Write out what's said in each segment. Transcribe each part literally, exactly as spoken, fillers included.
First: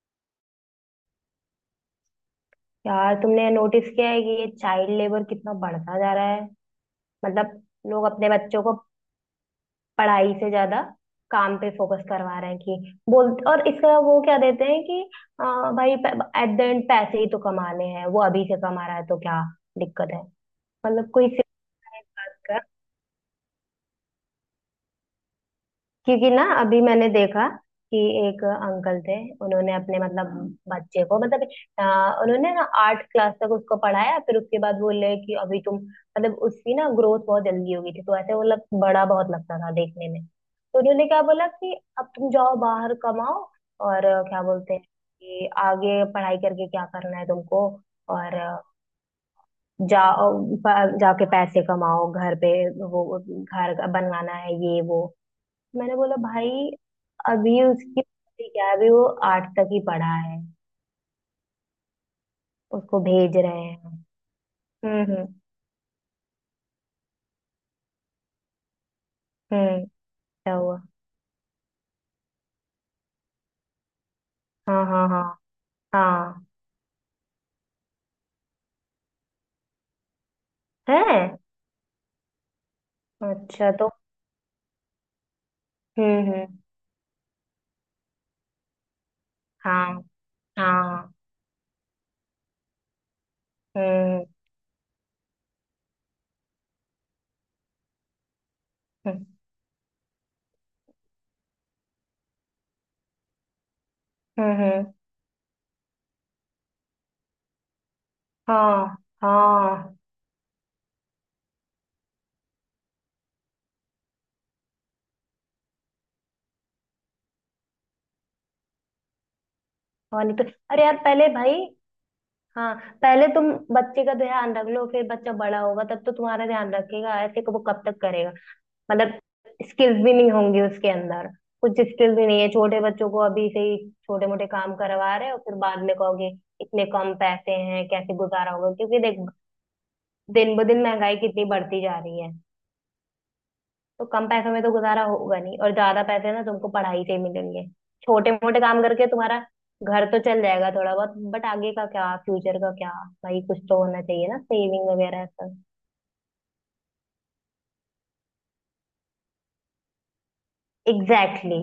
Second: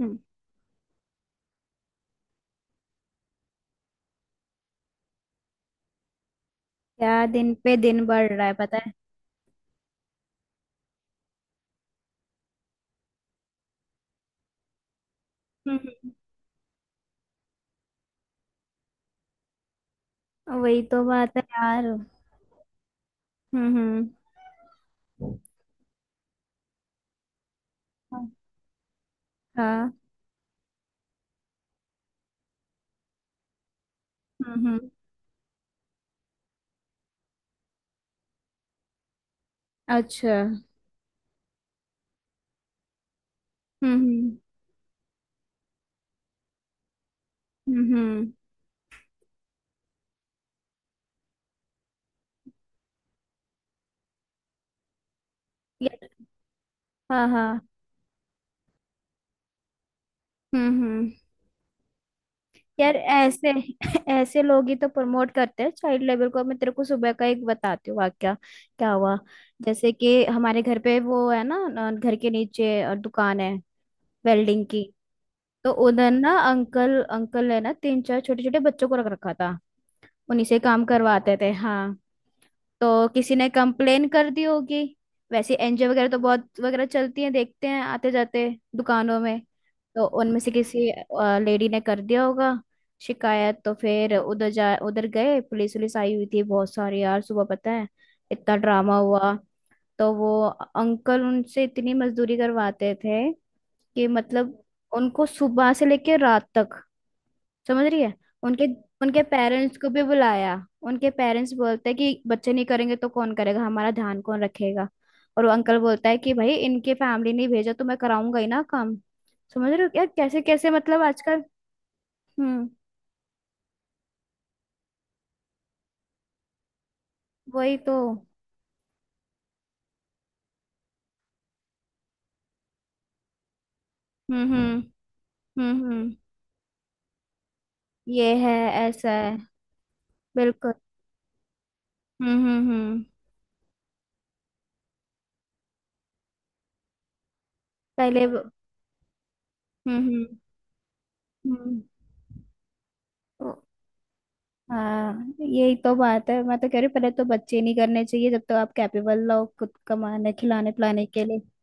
हम्म, यार, तुमने नोटिस किया है कि ये चाइल्ड लेबर कितना बढ़ता जा रहा है। क्या दिन मतलब पे दिन लोग बढ़ अपने रहा है बच्चों को पता है। पढ़ाई से ज्यादा काम पे फोकस करवा रहे हैं। कि बोल, और इसका वो क्या देते हैं कि आ, हम्म, भाई हम्म। एट द एंड पैसे ही तो कमाने हैं, वो अभी से कमा रहा है तो क्या दिक्कत है। वही तो मतलब कोई बात है से। यार। हम्म हम्म। क्योंकि ना अभी मैंने देखा कि एक अंकल थे, उन्होंने हाँ। अपने मतलब बच्चे को, मतलब अ, उन्होंने ना आठ क्लास तक उसको पढ़ाया, फिर उसके हम्म बाद हम्म। बोले कि अभी तुम, मतलब उसकी ना ग्रोथ बहुत जल्दी हो गई थी, तो ऐसे वो लग बड़ा बहुत लगता था देखने में, अच्छा। तो उन्होंने क्या बोला कि अब तुम जाओ बाहर कमाओ। और अ, हम्म, क्या बोलते हैं, कि आगे पढ़ाई करके क्या करना है तुमको। हम्म। हम्म। और अ, जाओ, प- जाके पैसे कमाओ घर पे, वो घर बनवाना है, ये वो। मैंने यार। बोला, भाई हाँ अभी हाँ। उसकी उम्र क्या है, अभी वो आठ तक ही पढ़ा है, हम्म हम्म। यार उसको भेज ऐसे रहे हैं। ऐसे लोग ही तो हम्म, हम्म, प्रमोट करते हैं चाइल्ड लेबर को। मैं तेरे को सुबह का एक बताती हूँ वाक्या। क्या हुआ? हम्म। जैसे कि क्या हमारे घर हुआ? पे वो है ना। अ, घर के नीचे अ, दुकान है, वेल्डिंग की। हाँ, हाँ, हाँ, तो उधर ना हाँ। अंकल अंकल है ना, तीन चार छोटे छोटे बच्चों को रख रखा था, उन्हीं से काम है। करवाते थे। हाँ। तो किसी ने अच्छा तो। कंप्लेन कर दी होगी। वैसे एनजीओ वगैरह तो हम्म, हम्म। बहुत वगैरह चलती हैं, देखते हैं आते जाते दुकानों में। हाँ, तो उनमें से किसी हाँ। लेडी ने कर दिया होगा शिकायत। तो फिर हम्म, उधर जा उधर गए, पुलिस वुलिस आई हुई थी बहुत सारी, यार सुबह पता है इतना ड्रामा हम्म, हुआ। तो वो अंकल उनसे इतनी मजदूरी करवाते थे कि हम्म, मतलब हम्म। उनको सुबह से लेके रात तक, समझ रही है। उनके हाँ, उनके पेरेंट्स को हाँ। भी बुलाया। उनके पेरेंट्स बोलते हैं कि बच्चे नहीं करेंगे तो कौन करेगा, हमारा ध्यान कौन रखेगा। और वो अंकल बोलता है कि भाई इनके फैमिली ने भेजा तो मैं कराऊंगा ही ना काम। समझ रहे हो यार, और नहीं कैसे तो। कैसे अरे यार मतलब पहले आजकल। भाई। हम्म। हाँ। पहले तुम बच्चे का ध्यान रख लो, फिर बच्चा बड़ा होगा तब तो तुम्हारा ध्यान रखेगा, ऐसे को वो वही कब तो। तक। मतलब स्किल्स भी नहीं होंगी उसके अंदर। कुछ स्किल भी नहीं है, छोटे बच्चों को अभी से ही छोटे मोटे हम्म हम्म काम करवा रहे हो, फिर बाद हम्म में हम्म। कहोगे इतने कम पैसे हैं, कैसे ये गुजारा है, होगा। क्योंकि ऐसा देख, है, दिन ब बिल्कुल। दिन महंगाई कितनी बढ़ती जा रही है। हम्म हम्म हम्म। तो कम पैसों में तो गुजारा होगा नहीं, और ज्यादा पैसे ना तुमको पढ़ाई से ही मिलेंगे। पहले छोटे वो- मोटे काम करके तुम्हारा हम्म घर तो हम्म। चल जाएगा थोड़ा बहुत, बट आगे का क्या, फ्यूचर का क्या? भाई हम्म। कुछ तो होना चाहिए ना, सेविंग वगैरह हाँ, सब। यही तो बात है। मैं तो कह रही हूँ, पहले तो बच्चे नहीं करने चाहिए जब तक आप कैपेबल हो खुद कमाने खिलाने पिलाने के लिए। एग्जैक्टली।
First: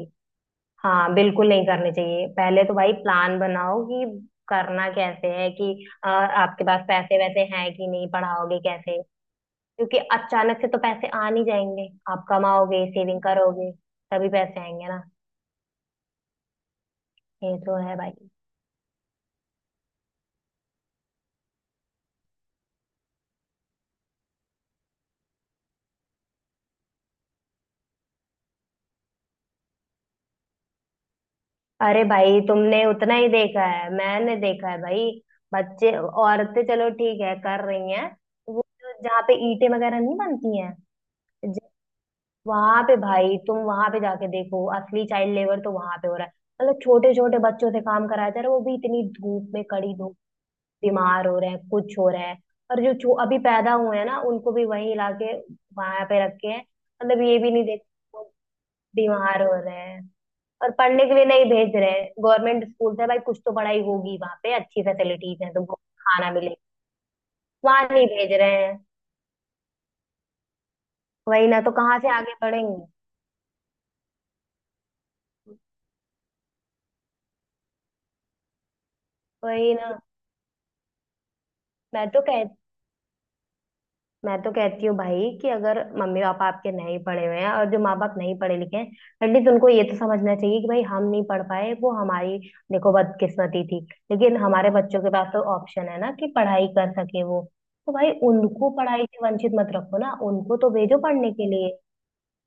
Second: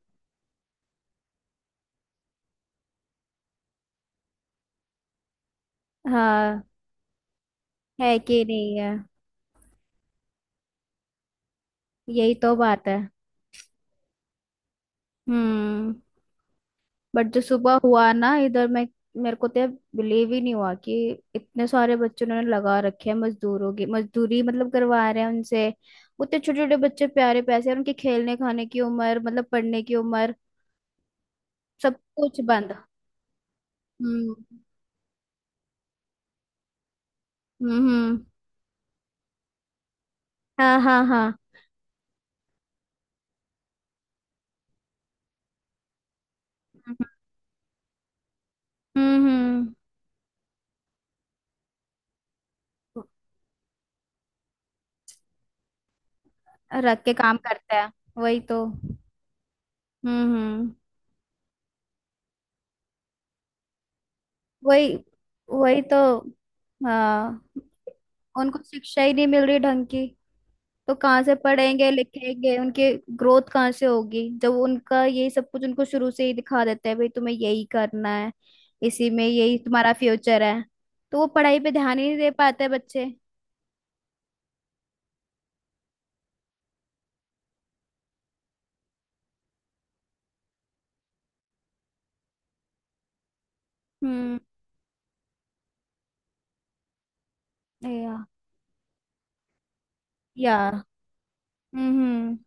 हाँ बिल्कुल नहीं करनी चाहिए, पहले तो भाई प्लान बनाओ कि करना कैसे है, कि अ, हाँ। आपके पास पैसे वैसे हैं कि नहीं, है कि पढ़ाओगे नहीं है। कैसे। क्योंकि अचानक से तो पैसे आ नहीं जाएंगे, आप यही तो कमाओगे, बात है। सेविंग करोगे, तभी पैसे आएंगे ना। हम्म। बट जो ये तो सुबह है हुआ भाई। ना इधर, मैं मेरे को तो बिलीव ही नहीं हुआ कि इतने सारे बच्चों ने लगा रखे हैं मजदूरों की मजदूरी, मतलब करवा रहे हैं उनसे। उतने छोटे छोटे बच्चे प्यारे पैसे, और उनके खेलने खाने की उम्र, मतलब पढ़ने की उम्र, सब अरे भाई कुछ बंद। तुमने उतना ही देखा है, हम्म मैंने देखा है भाई। बच्चे, औरतें चलो ठीक है कर हम्म रही हैं, हम्म। वो जो जहाँ पे ईंटें वगैरह नहीं बनती हैं, हाँ हाँ हाँ। वहां पे भाई तुम वहां पे जाके देखो, असली चाइल्ड लेबर तो वहां पे हो रहा है। मतलब छोटे छोटे बच्चों से काम कराया जा रहा है, वो भी इतनी हम्म धूप में, हम्म। कड़ी धूप। बीमार हो रहे हैं, कुछ हो रहे हैं। और जो छो अभी पैदा हुए हैं ना, उनको भी वहीं लाके वहां पे रखे हैं। रख के मतलब काम ये भी नहीं करता है। देखते वो वही तो। हम्म बीमार हो रहे हैं। और हम्म। पढ़ने के लिए नहीं भेज रहे हैं। गवर्नमेंट स्कूल से भाई कुछ तो पढ़ाई होगी, वहां पे अच्छी वही। फैसिलिटीज है तुमको, वही तो। खाना मिले, हाँ। वहां नहीं भेज उनको रहे हैं। शिक्षा ही नहीं मिल रही ढंग की, तो कहाँ से वही ना, तो पढ़ेंगे कहाँ से आगे लिखेंगे, बढ़ेंगे। उनकी ग्रोथ कहाँ से होगी जब उनका यही सब कुछ उनको शुरू से ही दिखा देते हैं, भाई तुम्हें यही करना है, इसी में यही वही तुम्हारा ना। फ्यूचर है। तो वो पढ़ाई पे ध्यान मैं ही नहीं तो दे कह पाते बच्चे। मैं तो कहती हूँ भाई कि अगर मम्मी पापा आपके नहीं पढ़े हुए हैं, और जो माँ बाप नहीं पढ़े लिखे हैं, एटलीस्ट उनको ये तो समझना चाहिए कि भाई हम नहीं पढ़ पाए, वो हमारी, देखो, बदकिस्मती थी। लेकिन हम्म। हमारे बच्चों के पास तो ऑप्शन है ना कि पढ़ाई कर सके वो, तो भाई या। उनको पढ़ाई से वंचित मत रखो ना, या। उनको तो भेजो पढ़ने के लिए। हम्म हम्म।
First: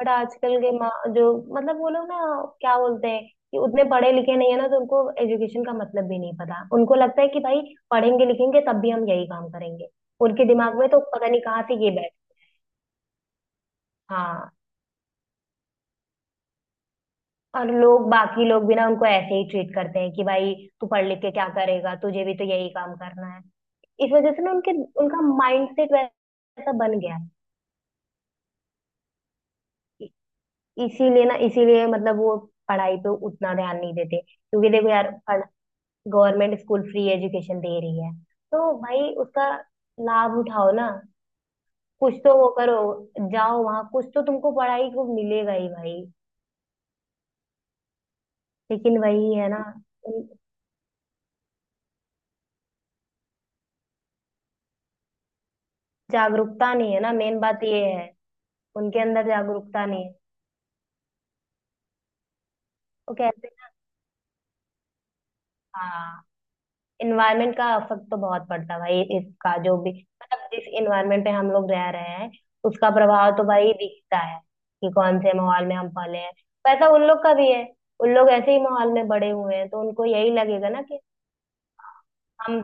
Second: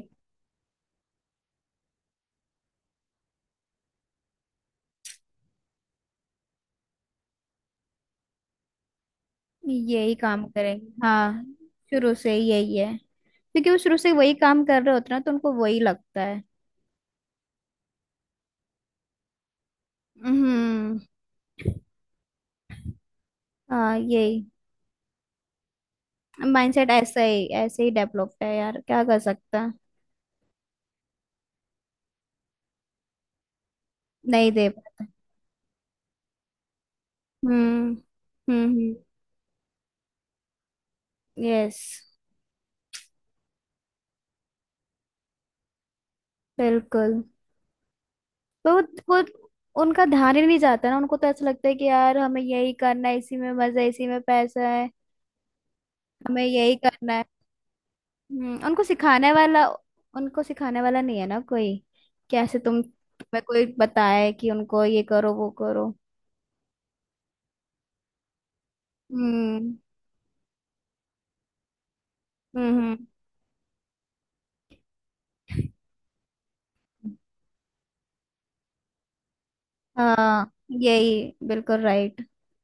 बट आजकल के माँ जो, मतलब वो लोग ना, क्या बोलते हैं, कि उतने पढ़े लिखे नहीं है ना, तो उनको एजुकेशन का मतलब भी नहीं पता। उनको लगता है कि भाई पढ़ेंगे लिखेंगे तब भी हम यही काम करेंगे। यही काम उनके दिमाग करेंगे में तो पता नहीं हाँ। कहाँ से ये। शुरू से ही यही है, क्योंकि वो शुरू से वही हाँ। काम कर रहे होते हैं ना, तो उनको वही लगता है। और लोग, बाकी लोग भी ना उनको ऐसे ही ट्रीट करते हैं कि भाई तू हम्म। पढ़ लिख के क्या करेगा, तुझे भी तो यही काम करना है। हाँ इस वजह से यही। ना उनके, उनका माइंडसेट वैसा माइंडसेट बन गया ऐसा है। ही ऐसे ही डेवलप्ड है यार, क्या कर सकता है। इ- इसीलिए ना इसीलिए मतलब वो पढ़ाई पे उतना ध्यान नहीं देते। नहीं दे क्योंकि देखो पाता। यार, गवर्नमेंट स्कूल फ्री एजुकेशन दे हम्म। रही है, तो हम्म। भाई उसका लाभ उठाओ ना, यस। कुछ तो वो करो, जाओ वहां, कुछ तो तुमको पढ़ाई को मिलेगा ही भाई। बिल्कुल। तो वो लेकिन वो- वही है ना, उनका ध्यान ही नहीं जाता ना, उनको तो ऐसा लगता है कि यार हमें यही करना है, इसी में मजा है, इसी में पैसा है, हमें जागरूकता यही नहीं है करना ना, है। मेन बात ये है। हम्म, उनको उनके अंदर सिखाने वाला जागरूकता नहीं है उनको सिखाने वाला नहीं है ना कोई, कैसे तुम तो तुम्हें कहते कोई हैं। बताए कि उनको ये करो वो करो। हाँ। इन्वायरमेंट का असर तो बहुत पड़ता है भाई इसका, जो हम्म भी मतलब जिस इन्वायरमेंट में हम लोग रह रहे हैं, हम्म उसका हम्म। प्रभाव तो भाई दिखता है कि कौन से माहौल में हम पले हैं। वैसा उन लोग का भी है, उन लोग ऐसे ही माहौल में बड़े हुए हैं तो उनको यही हाँ लगेगा ना कि यही बिल्कुल राइट। हम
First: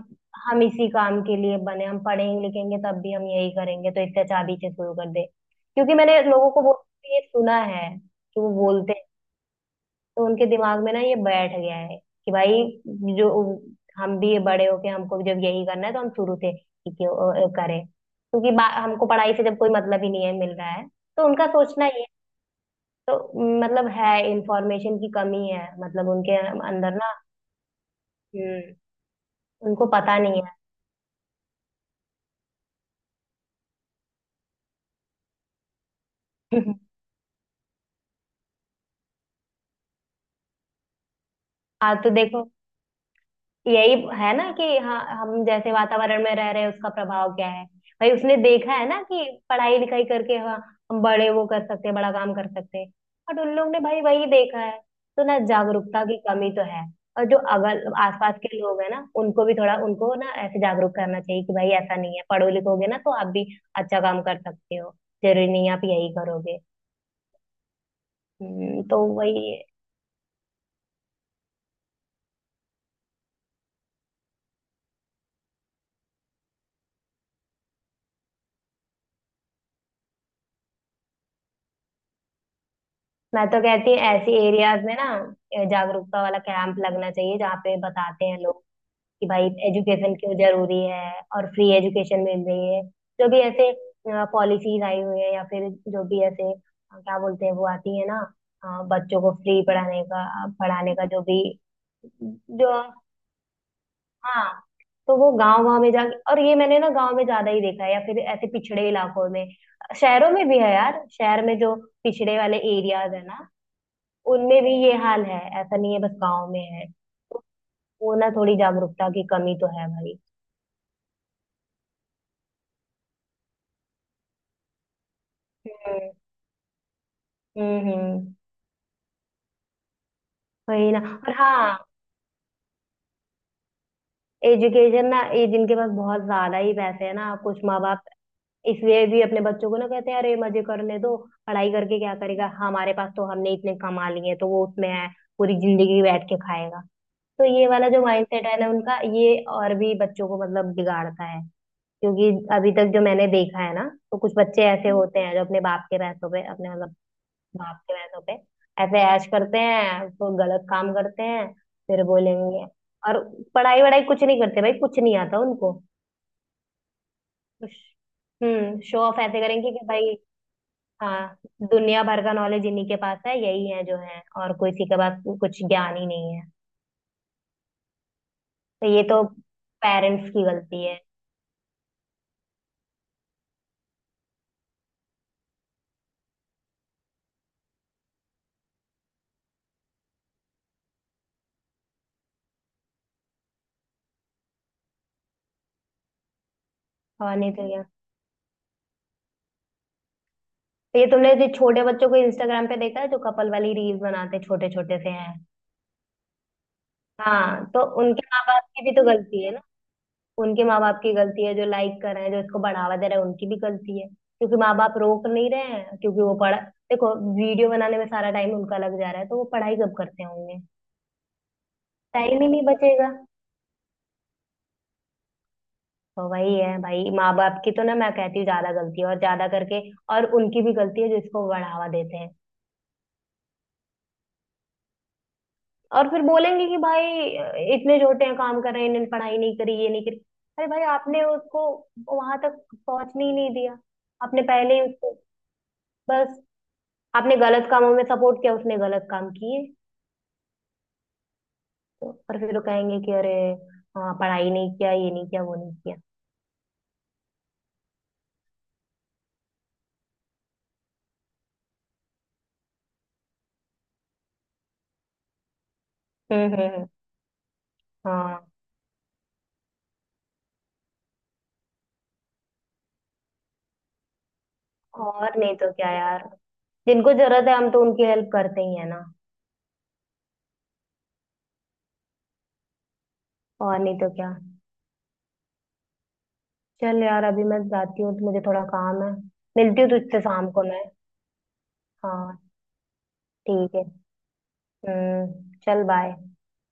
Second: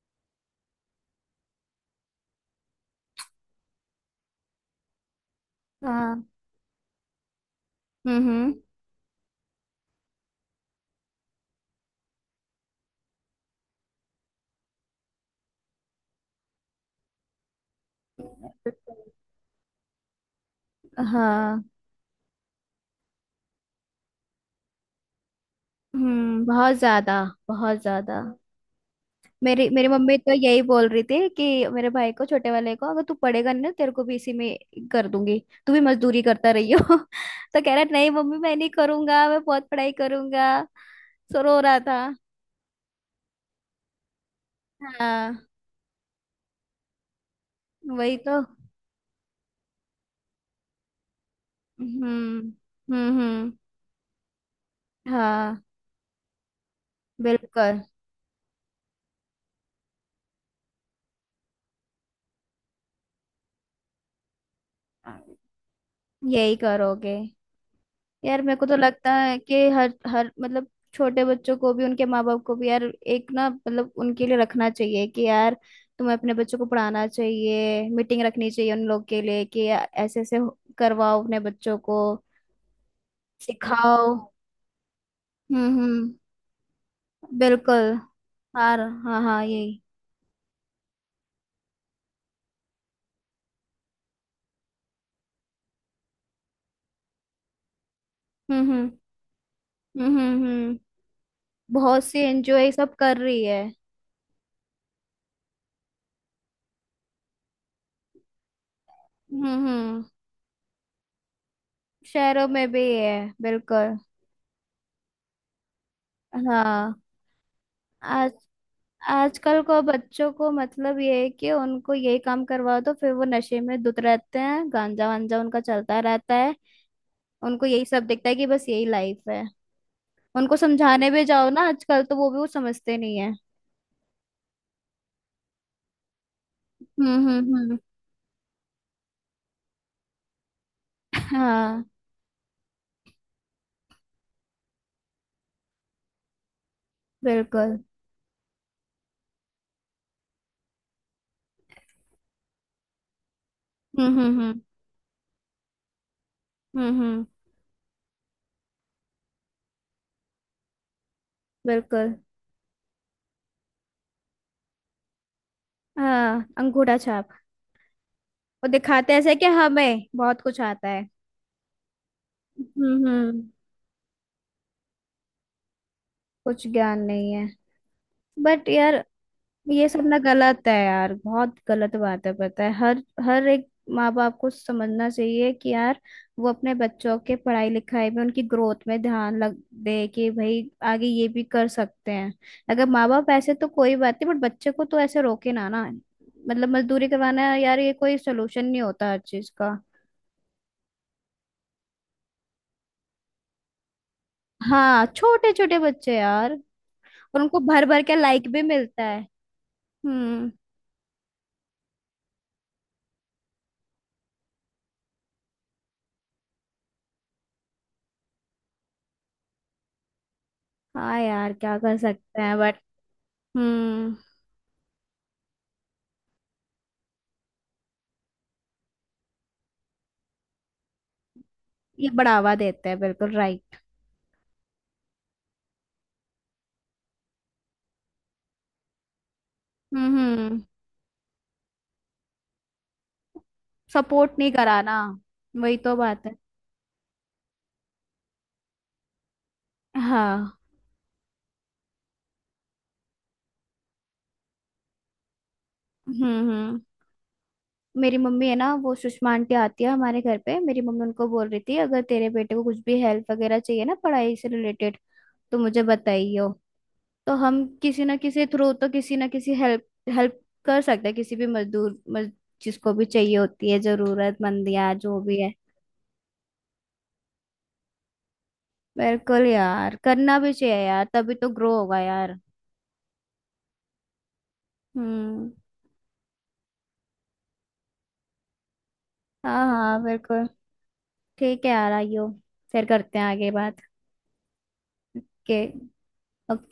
हम इसी काम के लिए बने, हम पढ़ेंगे लिखेंगे तब भी हम यही करेंगे, तो इससे अच्छा अभी से शुरू कर दे। क्योंकि मैंने हाँ। लोगों को बोलते हुए ये सुना है हम्म कि वो हम्म। बोलते, तो उनके दिमाग में ना ये बैठ गया है कि भाई जो हम भी बड़े होके हमको जब यही करना है, तो हम शुरू से ही क्यों अ, अ, करें, क्योंकि बा- हमको पढ़ाई से जब कोई मतलब ही नहीं है मिल रहा है, तो उनका हाँ। सोचना ये है। तो मतलब है, इंफॉर्मेशन की कमी है मतलब उनके हम्म बहुत अंदर ना। ज्यादा। बहुत ज्यादा। हम्म। मेरी उनको मेरी मम्मी पता तो नहीं है। यही बोल रही थी कि मेरे भाई को छोटे वाले को, अगर तू पढ़ेगा नहीं ना तेरे को भी इसी में कर दूंगी, तू भी मजदूरी करता रही हो। तो कह रहा नहीं मम्मी मैं नहीं करूंगा, मैं बहुत पढ़ाई करूंगा, सो रो रहा हाँ था। तो देखो, यही है ना कि हाँ हम हाँ। जैसे वातावरण में रह रहे हैं उसका प्रभाव क्या है। भाई वही उसने तो। देखा है ना कि पढ़ाई लिखाई करके हाँ हम बड़े वो कर सकते हैं, हम्म बड़ा काम कर सकते हैं। हम्म बट हम्म। उन लोग ने भाई वही देखा है, तो ना हाँ। जागरूकता की कमी तो है। और जो बिल्कुल। अगल आसपास के लोग हैं ना उनको भी थोड़ा, उनको ना ऐसे जागरूक करना चाहिए कि भाई ऐसा नहीं है, पढ़ो लिखोगे ना तो आप भी अच्छा काम कर सकते हो, जरूरी नहीं आप यही यही करोगे। करोगे। यार मेरे को तो हम्म, तो लगता है वही। कि हर हर मतलब छोटे बच्चों को भी उनके माँ बाप को भी यार, एक ना मतलब उनके लिए रखना चाहिए कि यार तुम्हें अपने बच्चों को पढ़ाना चाहिए, मीटिंग रखनी चाहिए उन लोग के लिए कि या- ऐसे ऐसे हो- करवाओ अपने बच्चों को, मैं तो कहती सिखाओ। हूँ ऐसी एरियाज में ना हम्म हम्म। जागरूकता वाला कैंप लगना चाहिए, जहाँ पे बिल्कुल। बताते हैं लोग हाँ हाँ कि हाँ भाई यही। एजुकेशन क्यों जरूरी है और फ्री एजुकेशन मिल रही है। जो भी ऐसे पॉलिसीज आई हुई है, या फिर जो भी ऐसे अ, क्या बोलते हैं वो आती है ना, हम्म अ, हम्म बच्चों को फ्री पढ़ाने हम्म का हम्म हम्म। पढ़ाने का जो भी, बहुत सी एनजीओ ये जो, सब कर रही है। हाँ, तो वो गांव गांव में जाके। और ये मैंने ना गांव में ज्यादा ही देखा है, या फिर ऐसे पिछड़े इलाकों में। हम्म हम्म। शहरों में भी है यार, शहर में जो पिछड़े शहरों वाले में भी है। एरियाज है ना बिल्कुल। उनमें भी ये हाल है, ऐसा नहीं है बस गांव में है। हाँ। तो वो ना थोड़ी जागरूकता की कमी आजकल तो को है बच्चों को मतलब ये है कि उनको यही काम करवाओ, तो फिर वो नशे में धुत रहते हैं, गांजा वांजा उनका चलता भाई। रहता है। उनको यही हम्म, सब दिखता है हम्म। कि बस यही लाइफ है। उनको वही ना। समझाने भी और जाओ ना हाँ, आजकल, तो वो भी वो समझते नहीं है। एजुकेशन ना, ये जिनके पास बहुत ज्यादा ही पैसे है हम्म ना हम्म कुछ हम्म। माँ बाप, इसलिए भी अपने बच्चों को ना कहते हैं, अरे मजे करने दो, पढ़ाई हाँ। करके क्या करेगा, हमारे पास तो हमने इतने कमा लिए, तो वो उसमें है, पूरी जिंदगी बैठ के खाएगा। तो ये बिल्कुल। वाला जो माइंडसेट है ना उनका, ये और भी बच्चों को मतलब बिगाड़ता है। क्योंकि अभी तक जो मैंने देखा है ना, तो हम्म कुछ हम्म हम्म बच्चे ऐसे होते हैं जो अपने बाप के पैसों पे अपने मतलब हम्म हम्म। बाप के भैंसों पे ऐसे ऐश करते हैं, तो गलत काम करते हैं, फिर बिल्कुल। बोलेंगे। और पढ़ाई वढ़ाई कुछ नहीं करते भाई, कुछ नहीं आता उनको। हाँ, अंगूठा छाप। वो हम्म। शो दिखाते ऑफ ऐसे ऐसे कि करेंगे कि हमें भाई बहुत कुछ आता है। हाँ दुनिया भर का नॉलेज इन्हीं के हम्म पास है, हम्म। यही है जो है और कोई, किसी के पास कुछ ज्ञान ही नहीं है। कुछ ज्ञान नहीं है। बट तो ये यार तो ये सब ना पेरेंट्स की गलत है गलती है। यार, बहुत गलत बात है पता है। हर हर एक माँ बाप को समझना चाहिए कि यार, वो अपने बच्चों के पढ़ाई लिखाई में उनकी ग्रोथ में ध्यान लग दे कि भाई आगे ये भी कर सकते हैं। अगर माँ बाप ऐसे तो कोई बात नहीं, बट बच्चे को तो ऐसे रोके ना ना, मतलब मजदूरी और करवाना नहीं है तो यार, क्या। ये कोई सोल्यूशन नहीं होता हर चीज का। तो ये तुमने जो छोटे बच्चों को इंस्टाग्राम पे देखा है जो कपल वाली रील्स बनाते, छोटे छोटे हाँ से हैं, छोटे छोटे बच्चे यार। और उनको हाँ, तो भर भर के उनके माँ लाइक भी बाप की भी तो मिलता है। गलती है। हम्म। उनके माँ बाप की गलती है, जो लाइक कर रहे हैं जो इसको बढ़ावा दे रहे हैं उनकी भी गलती है, क्योंकि माँ बाप रोक नहीं रहे हैं। क्योंकि वो पढ़, देखो, वीडियो बनाने में सारा टाइम उनका लग जा रहा है, तो वो पढ़ाई कब करते होंगे, हाँ यार, क्या कर टाइम सकते ही हैं नहीं बट। बचेगा। हम्म। तो वही है भाई, माँ बाप की तो ना मैं कहती हूँ ज्यादा गलती है, और ज्यादा करके और उनकी भी गलती है जो इसको बढ़ावा ये देते हैं। बढ़ावा देते हैं, बिल्कुल राइट। और फिर बोलेंगे कि भाई इतने छोटे हैं काम कर रहे हैं, इन्होंने पढ़ाई नहीं करी, ये नहीं हम्म करी। हम्म। अरे भाई आपने उसको वहां तक पहुंचने ही नहीं दिया, सपोर्ट आपने नहीं पहले ही कराना। उसको, वही तो बात है। बस, आपने गलत कामों में सपोर्ट किया, उसने गलत काम किए। हाँ। तो और फिर वो कहेंगे कि अरे हाँ पढ़ाई नहीं किया, ये नहीं किया, वो नहीं किया। हम्म हम्म। मेरी मम्मी है ना, वो सुषमा आंटी आती है हमारे घर पे, मेरी मम्मी उनको बोल रही थी अगर तेरे बेटे को कुछ भी हेल्प वगैरह चाहिए ना पढ़ाई से रिलेटेड तो मुझे हम्म, बताइयो। हम्म, हम्म। तो हम किसी ना किसी हाँ। थ्रू तो, किसी ना किसी हेल्प हेल्प कर सकते हैं किसी भी मजदूर मज, जिसको भी चाहिए होती है, जरूरतमंद या जो और भी है। नहीं तो क्या यार। जिनको जरूरत है हम तो उनकी हेल्प करते ही है ना। बिल्कुल यार, करना भी चाहिए यार तभी तो ग्रो होगा यार। और नहीं तो क्या। हम्म। चल यार अभी मैं जाती हूँ, तो मुझे थोड़ा काम है। हाँ मिलती हूँ हाँ तुझसे बिल्कुल। शाम को मैं। ठीक है यार, आइयो। हाँ। फिर करते हैं आगे ठीक बात। है। हम्म के। चल बाय। और।